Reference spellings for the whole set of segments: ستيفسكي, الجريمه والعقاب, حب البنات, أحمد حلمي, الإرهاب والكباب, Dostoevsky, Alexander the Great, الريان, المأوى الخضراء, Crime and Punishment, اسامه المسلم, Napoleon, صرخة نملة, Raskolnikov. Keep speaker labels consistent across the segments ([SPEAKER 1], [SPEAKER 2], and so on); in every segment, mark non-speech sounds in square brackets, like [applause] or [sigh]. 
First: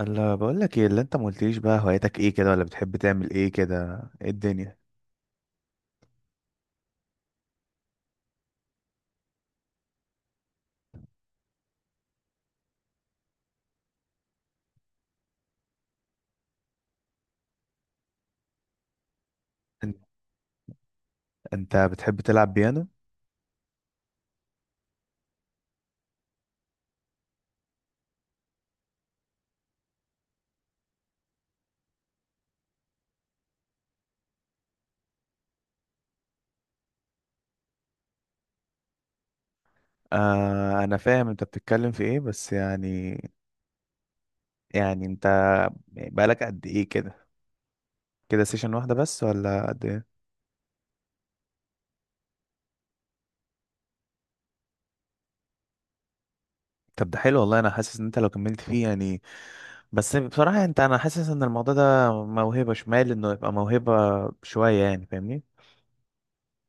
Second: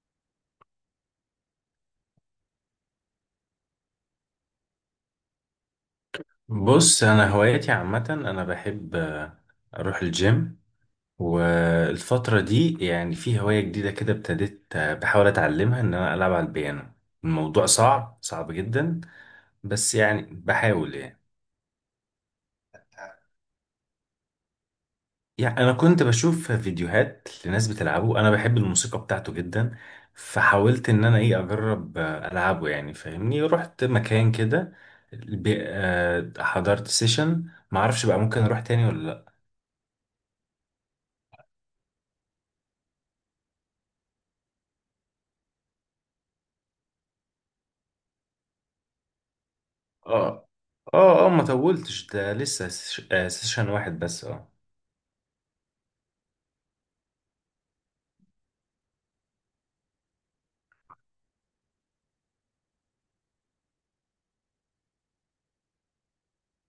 [SPEAKER 1] اللي بقول لك، ايه اللي انت ما قلتليش؟ بقى هوايتك ايه كده، ولا بتحب تعمل ايه كده؟ ايه الدنيا؟
[SPEAKER 2] بص، انا هواياتي عامه، انا بحب اروح الجيم. والفتره دي يعني في هوايه جديده كده، ابتديت بحاول اتعلمها ان انا العب على البيانو. الموضوع صعب صعب جدا، بس
[SPEAKER 1] انت
[SPEAKER 2] يعني بحاول يعني.
[SPEAKER 1] انت بتحب تلعب بيانو؟
[SPEAKER 2] يعني انا كنت بشوف فيديوهات لناس بتلعبه، انا بحب الموسيقى بتاعته جدا، فحاولت ان انا ايه اجرب العبه، يعني فاهمني، رحت مكان كده، حضرت سيشن. معرفش بقى ممكن اروح تاني ولا.
[SPEAKER 1] آه، انا فاهم انت بتتكلم في ايه، بس يعني. يعني بقالك قد ايه كده؟ كده سيشن واحدة بس، ولا قد ايه؟
[SPEAKER 2] اه، اه، اه، ما طولتش، ده لسه سيشن واحد بس، اه.
[SPEAKER 1] طب ده حلو والله. انا حاسس ان انت لو كملت فيه يعني. بس بصراحة يعني، انا حاسس ان الموضوع ده موهبة، شمال انه يبقى موهبة شوية يعني، فاهمني.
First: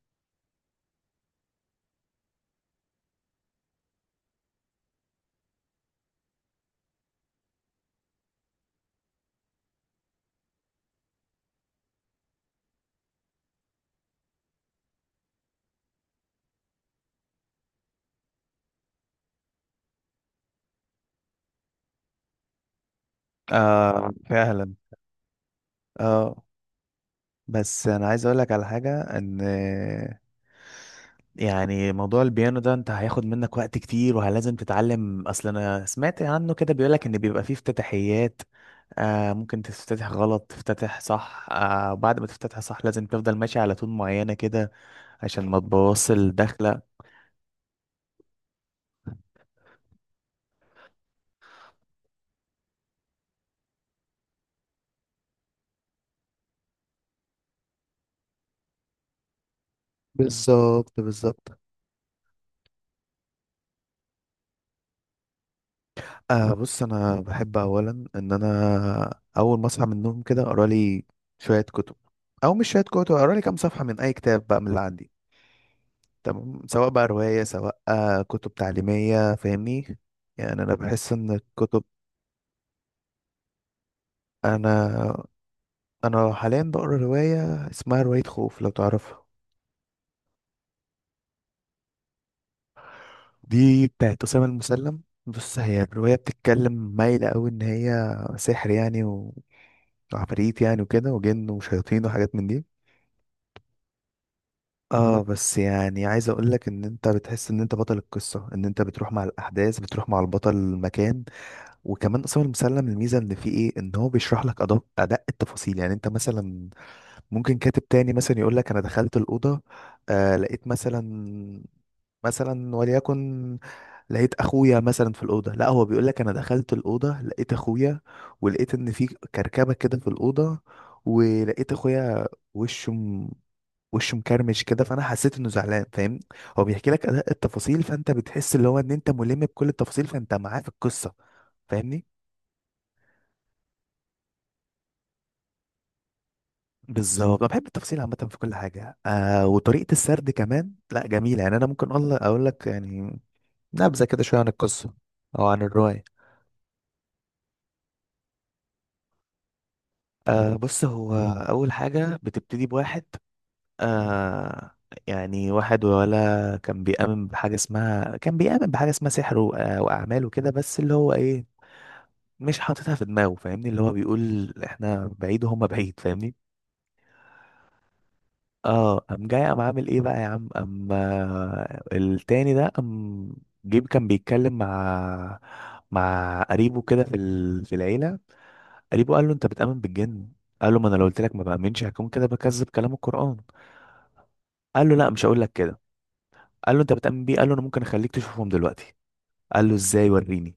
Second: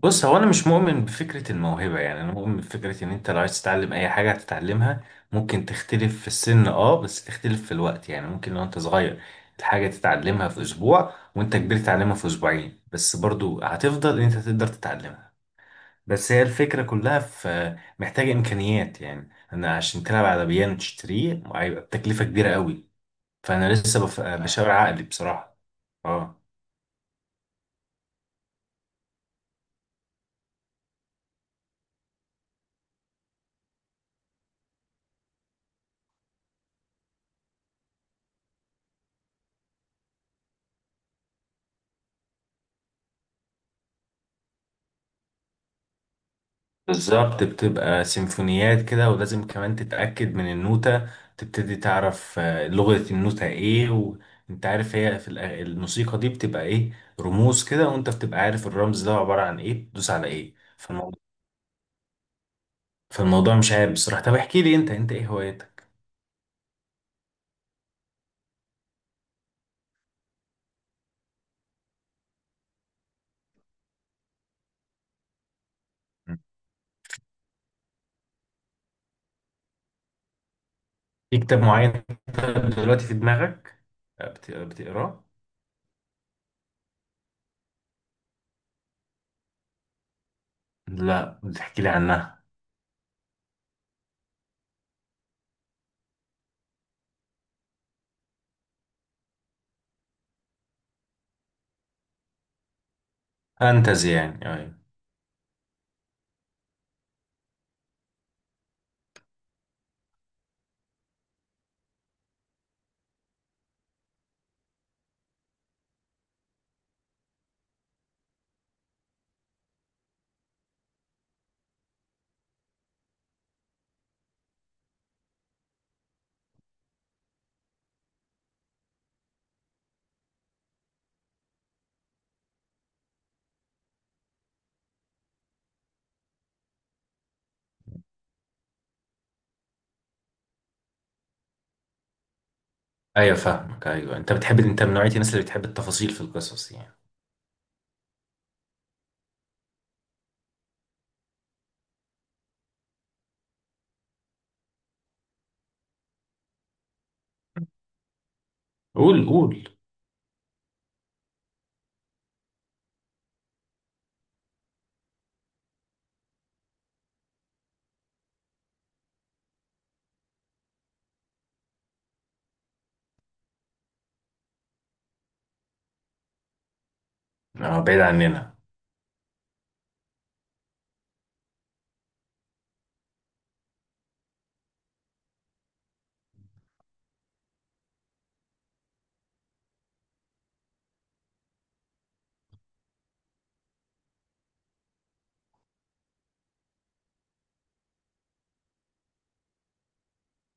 [SPEAKER 2] بص، هو انا مش مؤمن بفكرة الموهبة، يعني انا مؤمن بفكرة ان انت لو عايز تتعلم اي حاجة هتتعلمها. ممكن تختلف في السن، اه، بس تختلف في الوقت. يعني ممكن لو انت صغير الحاجة تتعلمها في اسبوع، وانت كبير تتعلمها في اسبوعين، بس برضو هتفضل ان انت تقدر تتعلمها. بس هي الفكرة كلها في، محتاجة امكانيات، يعني انا عشان تلعب على بيانو تشتريه هيبقى بتكلفة كبيرة قوي. فانا لسه
[SPEAKER 1] آه،
[SPEAKER 2] بشاور
[SPEAKER 1] فعلا.
[SPEAKER 2] عقلي بصراحة. اه.
[SPEAKER 1] اه. بس انا عايز اقول لك على حاجه، ان يعني موضوع البيانو ده، انت هياخد منك وقت كتير، وهلازم تتعلم. اصل انا سمعت عنه كده، بيقول لك ان بيبقى فيه افتتاحيات. ممكن تفتتح غلط تفتتح صح. بعد ما تفتتح صح، لازم تفضل ماشي على تون معينه كده، عشان ما تبوظش الدخله.
[SPEAKER 2] بالظبط، بتبقى سيمفونيات كده، ولازم كمان تتأكد من النوتة، تبتدي تعرف لغة النوتة ايه. وانت عارف هي في الموسيقى دي بتبقى ايه، رموز كده، وانت بتبقى عارف الرمز ده عبارة عن ايه، تدوس على ايه.
[SPEAKER 1] بالظبط،
[SPEAKER 2] فالموضوع،
[SPEAKER 1] بالظبط.
[SPEAKER 2] فالموضوع مش عيب بصراحة. طب احكي لي، انت انت ايه هوايتك؟
[SPEAKER 1] آه، بص، انا بحب اولا، ان انا اول ما اصحى من النوم كده، اقرا لي شويه كتب. او مش شويه كتب، اقرا لي كام صفحه من اي كتاب بقى من اللي عندي. تمام، سواء بقى روايه، سواء كتب تعليميه، فاهمني. يعني انا بحس ان
[SPEAKER 2] في كتاب
[SPEAKER 1] الكتب.
[SPEAKER 2] معين طيب دلوقتي في دماغك
[SPEAKER 1] انا
[SPEAKER 2] بتقراه؟
[SPEAKER 1] انا حاليا بقرا روايه اسمها روايه خوف، لو تعرفها.
[SPEAKER 2] لا، بتحكي لي عنها.
[SPEAKER 1] دي بتاعت اسامه المسلم. بص، هي الروايه بتتكلم مايله قوي ان هي سحر، يعني وعفاريت، يعني، وكده، وجن وشياطين وحاجات من دي.
[SPEAKER 2] فانتزي يعني، ايوه.
[SPEAKER 1] اه، بس يعني عايز اقول لك ان انت بتحس ان انت بطل القصه، ان انت بتروح مع الاحداث، بتروح مع البطل المكان. وكمان اصلا المسلم، الميزه ان فيه ايه؟ ان هو بيشرح لك ادق ادق التفاصيل. يعني انت مثلا ممكن كاتب تاني مثلا يقول لك انا دخلت الاوضه، لقيت مثلا، مثلا وليكن لقيت اخويا مثلا في الاوضه. لا، هو بيقول لك انا دخلت الاوضه، لقيت اخويا، ولقيت ان في كركبه كده في الاوضه، ولقيت اخويا وشه وشه مكرمش كده، فانا حسيت انه زعلان. فاهم؟ هو بيحكي لك ادق التفاصيل، فانت بتحس اللي هو ان انت ملم بكل التفاصيل، فانت معاه في القصه. فاهمني.
[SPEAKER 2] ايوه، فاهمك، ايوه. انت بتحب، انت من نوعية الناس اللي بتحب التفاصيل في القصص يعني.
[SPEAKER 1] بالظبط، انا بحب التفاصيل عامه في كل حاجه. وطريقه السرد كمان، لا، جميله يعني. انا ممكن اقول لك يعني نبذه كده شويه عن القصه، او عن الروايه.
[SPEAKER 2] قول، قول.
[SPEAKER 1] آه، بص هو اول حاجه بتبتدي بواحد. آه، يعني واحد ولا كان بيؤمن بحاجه اسمها، سحر واعمال وكده. بس اللي هو ايه، مش حاططها في دماغه، فاهمني، اللي هو بيقول احنا بعيد وهم بعيد، فاهمني.
[SPEAKER 2] اه، بعيد عننا.
[SPEAKER 1] اه، قام جاي، قام عامل ايه بقى يا عم، قام، التاني ده قام جيب. كان بيتكلم مع قريبه كده في في العيله. قريبه قال له، انت بتؤمن بالجن؟ قال له، ما انا لو قلت لك ما بامنش هكون كده بكذب كلام القران. قال له، لا، مش هقول لك كده. قال له، انت بتؤمن بيه؟ قال له، انا ممكن اخليك تشوفهم دلوقتي. قال له، ازاي؟ وريني.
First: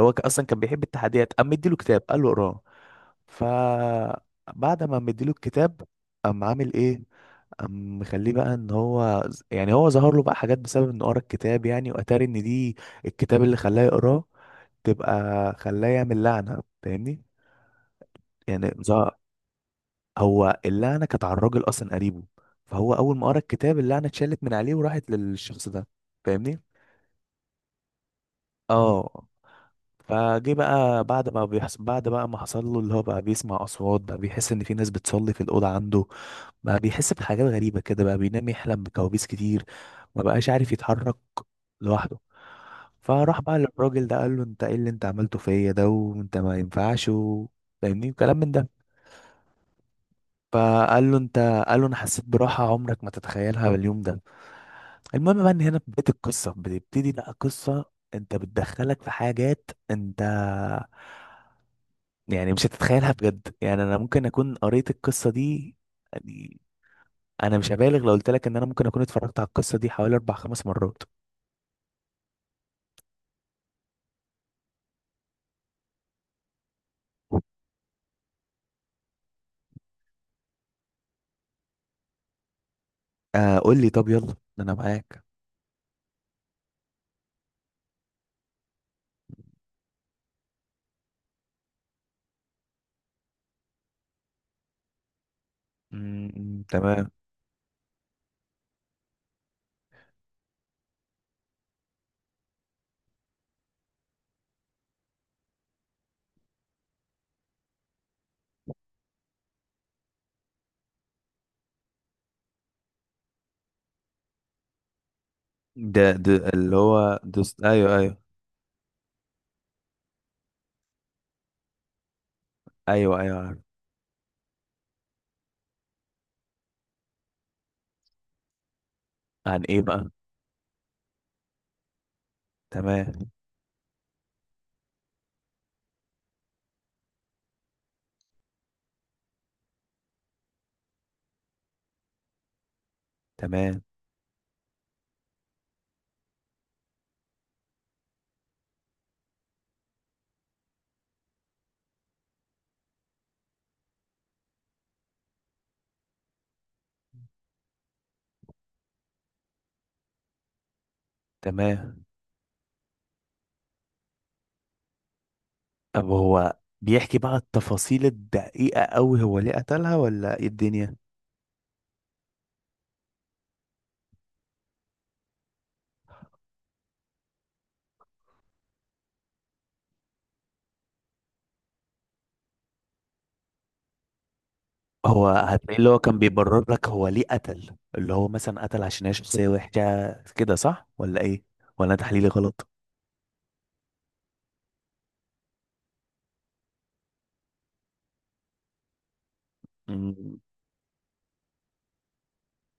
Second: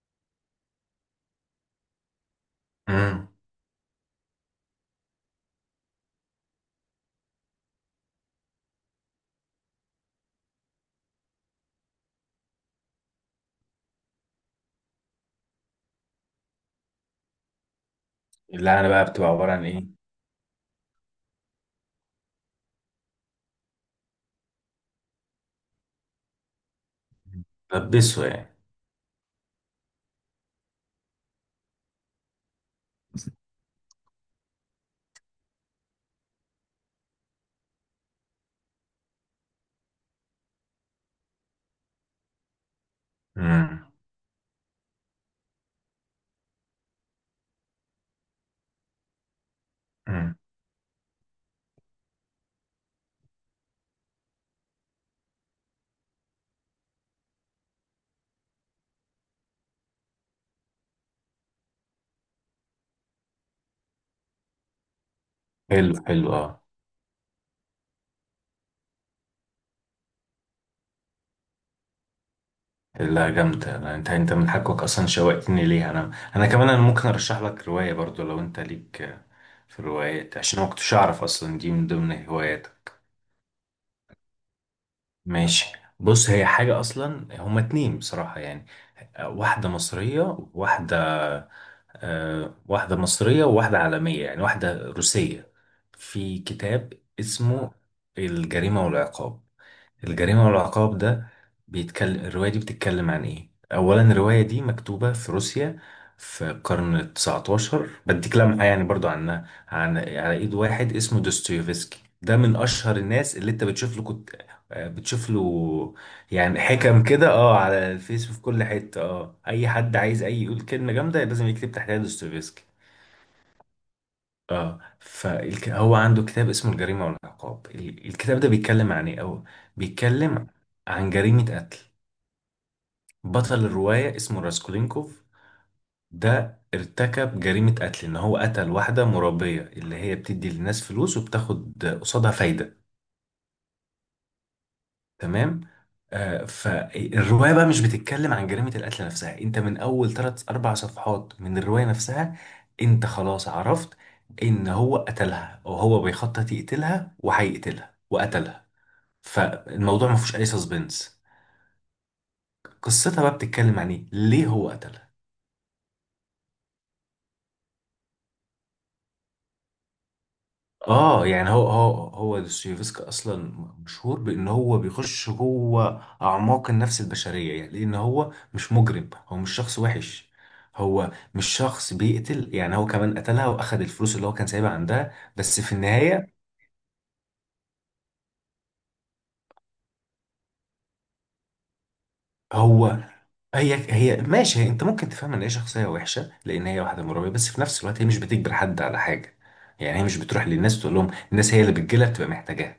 [SPEAKER 1] هو اصلا كان بيحب التحديات، قام مديله كتاب قال له اقراه.
[SPEAKER 2] امم.
[SPEAKER 1] فبعد ما مديله الكتاب، قام عامل ايه؟ قام مخليه بقى ان هو يعني هو ظهر له بقى حاجات بسبب انه قرا الكتاب يعني. واتاري ان دي الكتاب اللي خلاه يقراه تبقى خلاه يعمل لعنه، فاهمني. يعني
[SPEAKER 2] اللعنة بقى بتبقى عبارة عن ايه؟
[SPEAKER 1] هو اللعنه كانت على الراجل اصلا، قريبه. فهو اول ما قرا الكتاب، اللعنه اتشالت من عليه وراحت للشخص ده، فاهمني.
[SPEAKER 2] لبسه يعني.
[SPEAKER 1] اه. فجه بقى، بعد بقى ما حصل له، اللي هو بقى بيسمع اصوات، بقى بيحس ان في ناس بتصلي في الاوضه عنده، بقى بيحس بحاجات غريبة كده، بقى بينام يحلم بكوابيس كتير، ما بقاش عارف يتحرك لوحده. فراح بقى
[SPEAKER 2] امم.
[SPEAKER 1] للراجل ده قال له، انت ايه اللي انت عملته فيا ده؟ وانت ما ينفعش فاهمني، وكلام من ده.
[SPEAKER 2] امم.
[SPEAKER 1] فقال له، انت. قال له، انا حسيت براحة عمرك ما تتخيلها باليوم ده. المهم بقى ان هنا بداية القصة بتبتدي بقى قصة انت بتدخلك في حاجات انت يعني مش هتتخيلها بجد. يعني انا ممكن اكون قريت القصة دي،
[SPEAKER 2] حلو، حلو، اه.
[SPEAKER 1] يعني انا مش هبالغ لو قلت لك ان انا ممكن اكون اتفرجت على القصه دي حوالي اربع خمس مرات.
[SPEAKER 2] لا، جامدة، لا، انت من حقك اصلا، شوقتني ليها انا. انا كمان انا ممكن ارشح لك رواية برضو لو انت ليك في الروايات، عشان انا ما كنتش اعرف اصلا دي من ضمن هواياتك.
[SPEAKER 1] آه، قول لي. طب يلا، انا معاك.
[SPEAKER 2] ماشي. بص، هي حاجة اصلا هما اتنين بصراحة يعني. آه، واحدة مصرية وواحدة واحدة مصرية وواحدة عالمية يعني، واحدة روسية. في
[SPEAKER 1] امم،
[SPEAKER 2] كتاب
[SPEAKER 1] تمام.
[SPEAKER 2] اسمه الجريمة والعقاب. الجريمة والعقاب ده الرواية دي بتتكلم عن ايه؟ أولا الرواية دي مكتوبة في روسيا في القرن التسعتاشر، بديك لمحة يعني برضو عنها، على إيد واحد اسمه دوستويفسكي. ده من أشهر الناس اللي أنت بتشوف له، كنت آه، بتشوف له
[SPEAKER 1] ده
[SPEAKER 2] يعني
[SPEAKER 1] اللي
[SPEAKER 2] حكم
[SPEAKER 1] هو
[SPEAKER 2] كده، اه،
[SPEAKER 1] دوست،
[SPEAKER 2] على
[SPEAKER 1] ايوه ايوه.
[SPEAKER 2] الفيس وفي كل حتة. اه، أي حد عايز أي يقول كلمة جامدة لازم يكتب تحتها دوستويفسكي.
[SPEAKER 1] ايوه ايوه، عارف.
[SPEAKER 2] اه، فهو عنده كتاب اسمه الجريمة والعقاب، الكتاب ده بيتكلم عن ايه او،
[SPEAKER 1] عن ايه بقى؟
[SPEAKER 2] بيتكلم عن جريمة قتل.
[SPEAKER 1] تمام.
[SPEAKER 2] بطل الرواية اسمه راسكولينكوف، ده ارتكب جريمة قتل ان هو قتل واحدة مربية اللي هي بتدي للناس فلوس وبتاخد قصادها فايدة.
[SPEAKER 1] تمام.
[SPEAKER 2] تمام. فالروايه بقى مش بتتكلم عن جريمه القتل نفسها، انت من اول ثلاث اربع صفحات من الروايه نفسها انت خلاص عرفت ان هو قتلها، او هو بيخطط يقتلها وهيقتلها وقتلها، فالموضوع ما فيهوش اي سسبنس.
[SPEAKER 1] تمام.
[SPEAKER 2] قصتها بقى بتتكلم عن ايه، ليه هو قتلها.
[SPEAKER 1] طب هو بيحكي بقى التفاصيل الدقيقه قوي، هو ليه قتلها ولا ايه الدنيا؟
[SPEAKER 2] اه، يعني هو دوستويفسكي اصلا مشهور بان هو بيخش جوه اعماق النفس البشريه، يعني لان هو مش مجرم، هو مش شخص وحش، هو مش شخص بيقتل، يعني هو كمان قتلها واخد الفلوس اللي هو كان سايبها عندها،
[SPEAKER 1] هو،
[SPEAKER 2] بس في
[SPEAKER 1] هتلاقي اللي هو كان
[SPEAKER 2] النهايه.
[SPEAKER 1] بيبرر لك هو ليه قتل، اللي هو مثلا قتل عشان هي شخصيه وحشه كده، صح ولا ايه؟ ولا أنا تحليلي غلط؟
[SPEAKER 2] هو هي هي ماشي، هي انت ممكن تفهم ان هي شخصيه وحشه لان هي واحده مرابيه، بس في نفس الوقت هي مش بتجبر حد على حاجه، يعني هي مش
[SPEAKER 1] امم.
[SPEAKER 2] بتروح للناس تقول لهم، الناس هي اللي بتجيلها بتبقى محتاجاها.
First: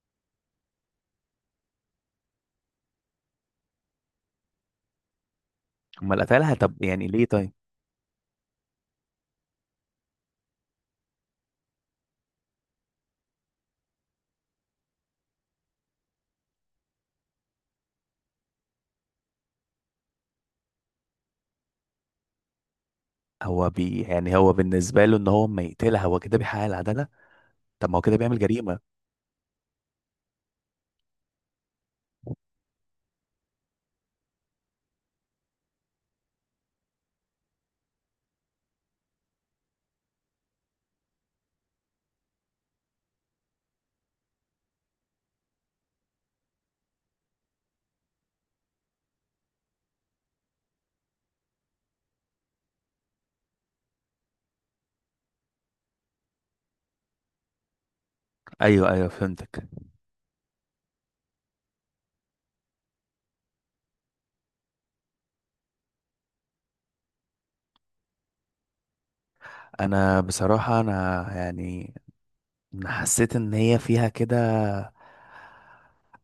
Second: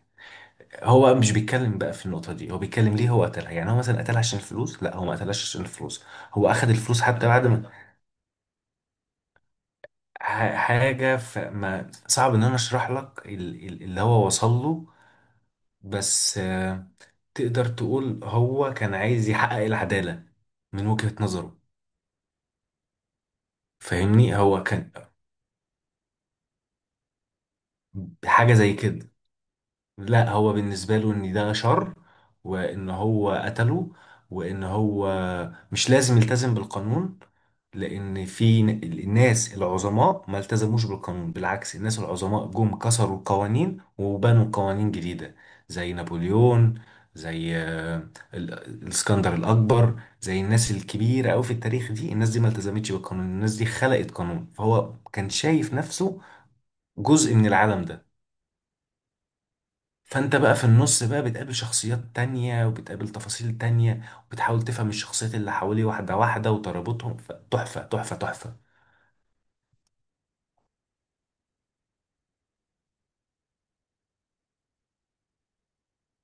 [SPEAKER 2] هو مش بيتكلم بقى في النقطة دي، هو بيتكلم ليه هو قتلها. يعني هو مثلا قتلها عشان الفلوس؟ لا، هو ما قتلهاش عشان الفلوس.
[SPEAKER 1] امال
[SPEAKER 2] هو
[SPEAKER 1] قتلها
[SPEAKER 2] أخد
[SPEAKER 1] طب،
[SPEAKER 2] الفلوس
[SPEAKER 1] يعني ليه
[SPEAKER 2] حتى بعد
[SPEAKER 1] طيب؟
[SPEAKER 2] ما حاجة، فما صعب إن أنا أشرح لك اللي هو وصل له، بس تقدر تقول هو كان عايز يحقق العدالة من وجهة نظره.
[SPEAKER 1] هو
[SPEAKER 2] فاهمني،
[SPEAKER 1] يعني، هو
[SPEAKER 2] هو كان
[SPEAKER 1] بالنسبة له ان هو اما يقتلها هو كده بيحقق العدالة. طب ما هو كده بيعمل
[SPEAKER 2] حاجة زي
[SPEAKER 1] جريمة؟
[SPEAKER 2] كده. لا، هو بالنسبة له ان ده شر، وان هو قتله، وان هو مش لازم يلتزم بالقانون، لان في الناس العظماء ما التزموش بالقانون، بالعكس، الناس العظماء جم كسروا القوانين وبنوا قوانين جديدة، زي نابليون، زي الاسكندر الاكبر، زي الناس الكبيرة قوي في التاريخ، دي الناس دي ما التزمتش بالقانون، الناس دي خلقت قانون، فهو كان شايف نفسه جزء من العالم ده.
[SPEAKER 1] ايوه ايوه، فهمتك.
[SPEAKER 2] فانت بقى في النص بقى بتقابل شخصيات تانية وبتقابل تفاصيل تانية، وبتحاول تفهم الشخصيات اللي حواليه واحدة واحدة وترابطهم، فتحفة تحفة تحفة.
[SPEAKER 1] انا بصراحة انا يعني، أنا حسيت ان هي فيها كده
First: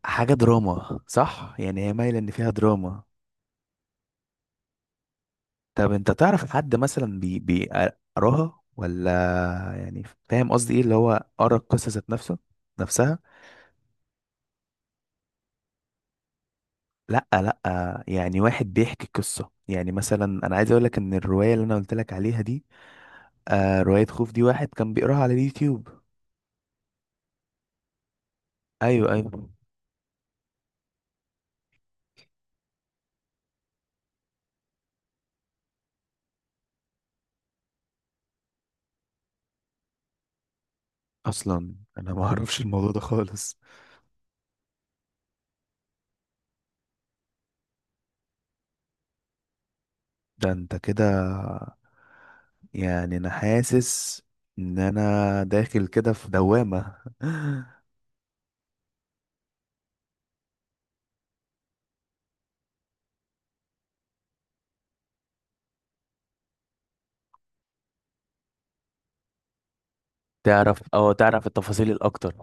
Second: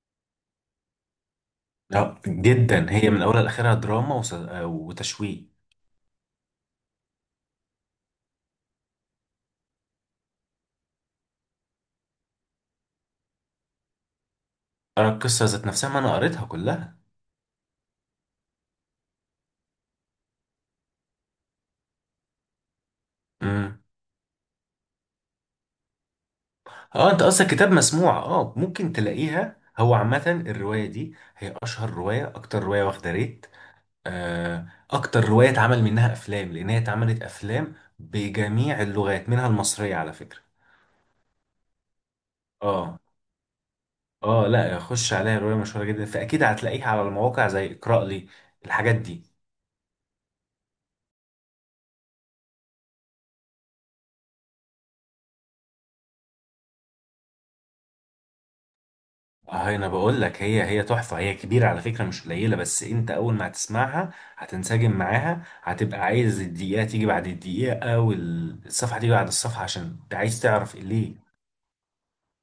[SPEAKER 1] حاجة دراما، صح؟ يعني هي مايلة
[SPEAKER 2] لا،
[SPEAKER 1] ان فيها
[SPEAKER 2] جدا،
[SPEAKER 1] دراما.
[SPEAKER 2] هي من اولها لاخرها دراما وتشويق.
[SPEAKER 1] طب انت تعرف حد مثلا بيقراها ولا؟ يعني، فاهم قصدي؟ ايه اللي هو قرا القصة ذات نفسها؟
[SPEAKER 2] ارى القصة ذات نفسها، ما انا قريتها كلها.
[SPEAKER 1] لا، لا، يعني واحد بيحكي قصة. يعني مثلا انا عايز اقول لك ان الرواية اللي انا قلت لك عليها دي،
[SPEAKER 2] امم.
[SPEAKER 1] رواية خوف دي، واحد كان بيقراها على اليوتيوب.
[SPEAKER 2] اه، انت قصدك كتاب مسموع، اه، ممكن
[SPEAKER 1] ايوه ايوه.
[SPEAKER 2] تلاقيها. هو عامة الرواية دي هي اشهر رواية، اكتر رواية واخدة ريت، اكتر رواية اتعمل منها افلام، لان هي اتعملت افلام بجميع اللغات منها المصرية على فكرة.
[SPEAKER 1] اصلا انا ما [laughs] اعرفش الموضوع ده
[SPEAKER 2] اه.
[SPEAKER 1] خالص.
[SPEAKER 2] اه، لا، خش عليها، روايه مشهوره جدا، فاكيد هتلاقيها على المواقع زي اقرا لي الحاجات دي.
[SPEAKER 1] ده انت كده، يعني انا حاسس ان انا داخل كده في دوامة. [laughs]
[SPEAKER 2] اه، انا بقول لك هي هي تحفه، هي كبيره على فكره، مش قليله، بس انت اول ما هتسمعها هتنسجم معاها، هتبقى عايز الدقيقه تيجي بعد الدقيقه والصفحه تيجي بعد الصفحه عشان انت عايز تعرف
[SPEAKER 1] تعرف اه
[SPEAKER 2] ليه.
[SPEAKER 1] تعرف التفاصيل الاكتر.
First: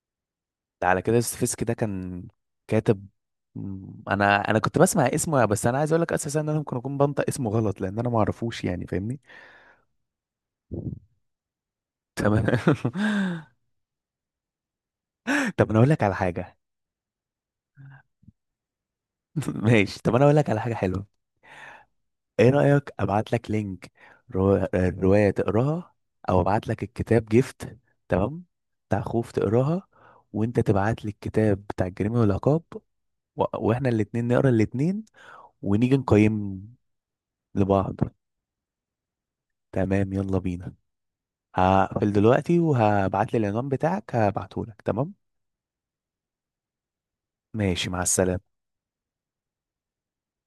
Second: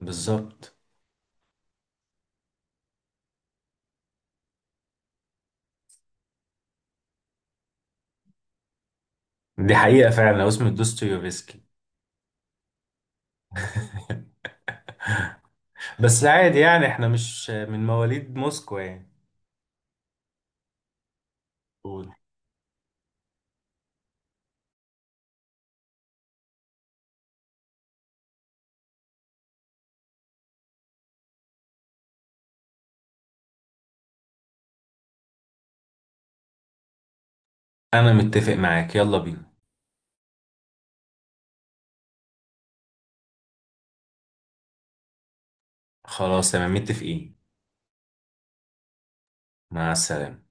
[SPEAKER 2] بالظبط.
[SPEAKER 1] ده على كده ستيفسكي ده كان كاتب. انا كنت بسمع اسمه، بس انا عايز اقول لك اساسا ان انا ممكن اكون بنطق اسمه غلط، لان انا ما اعرفوش يعني، فاهمني.
[SPEAKER 2] دي حقيقه فعلا، هو اسمه دوستويفسكي.
[SPEAKER 1] تمام. [laughs] طب انا اقول لك على
[SPEAKER 2] بس
[SPEAKER 1] حاجه.
[SPEAKER 2] عادي يعني، احنا مش من مواليد موسكو يعني.
[SPEAKER 1] [laughs] ماشي. طب انا اقول لك على حاجه حلوه.
[SPEAKER 2] قول.
[SPEAKER 1] ايه رايك ابعت لك لينك، روايه تقراها، او ابعت لك الكتاب جيفت، تمام، بتاع خوف تقراها، وانت تبعت لي الكتاب بتاع الجريمه والعقاب، واحنا الاتنين نقرا الاتنين، ونيجي نقيم لبعض.
[SPEAKER 2] انا متفق معاك، يلا بينا.
[SPEAKER 1] تمام، يلا بينا. هقفل دلوقتي وهبعت لي العنوان بتاعك هبعته لك، تمام.
[SPEAKER 2] خلاص، تمام، متفقين.
[SPEAKER 1] ماشي، مع السلامه.
[SPEAKER 2] مع السلامه.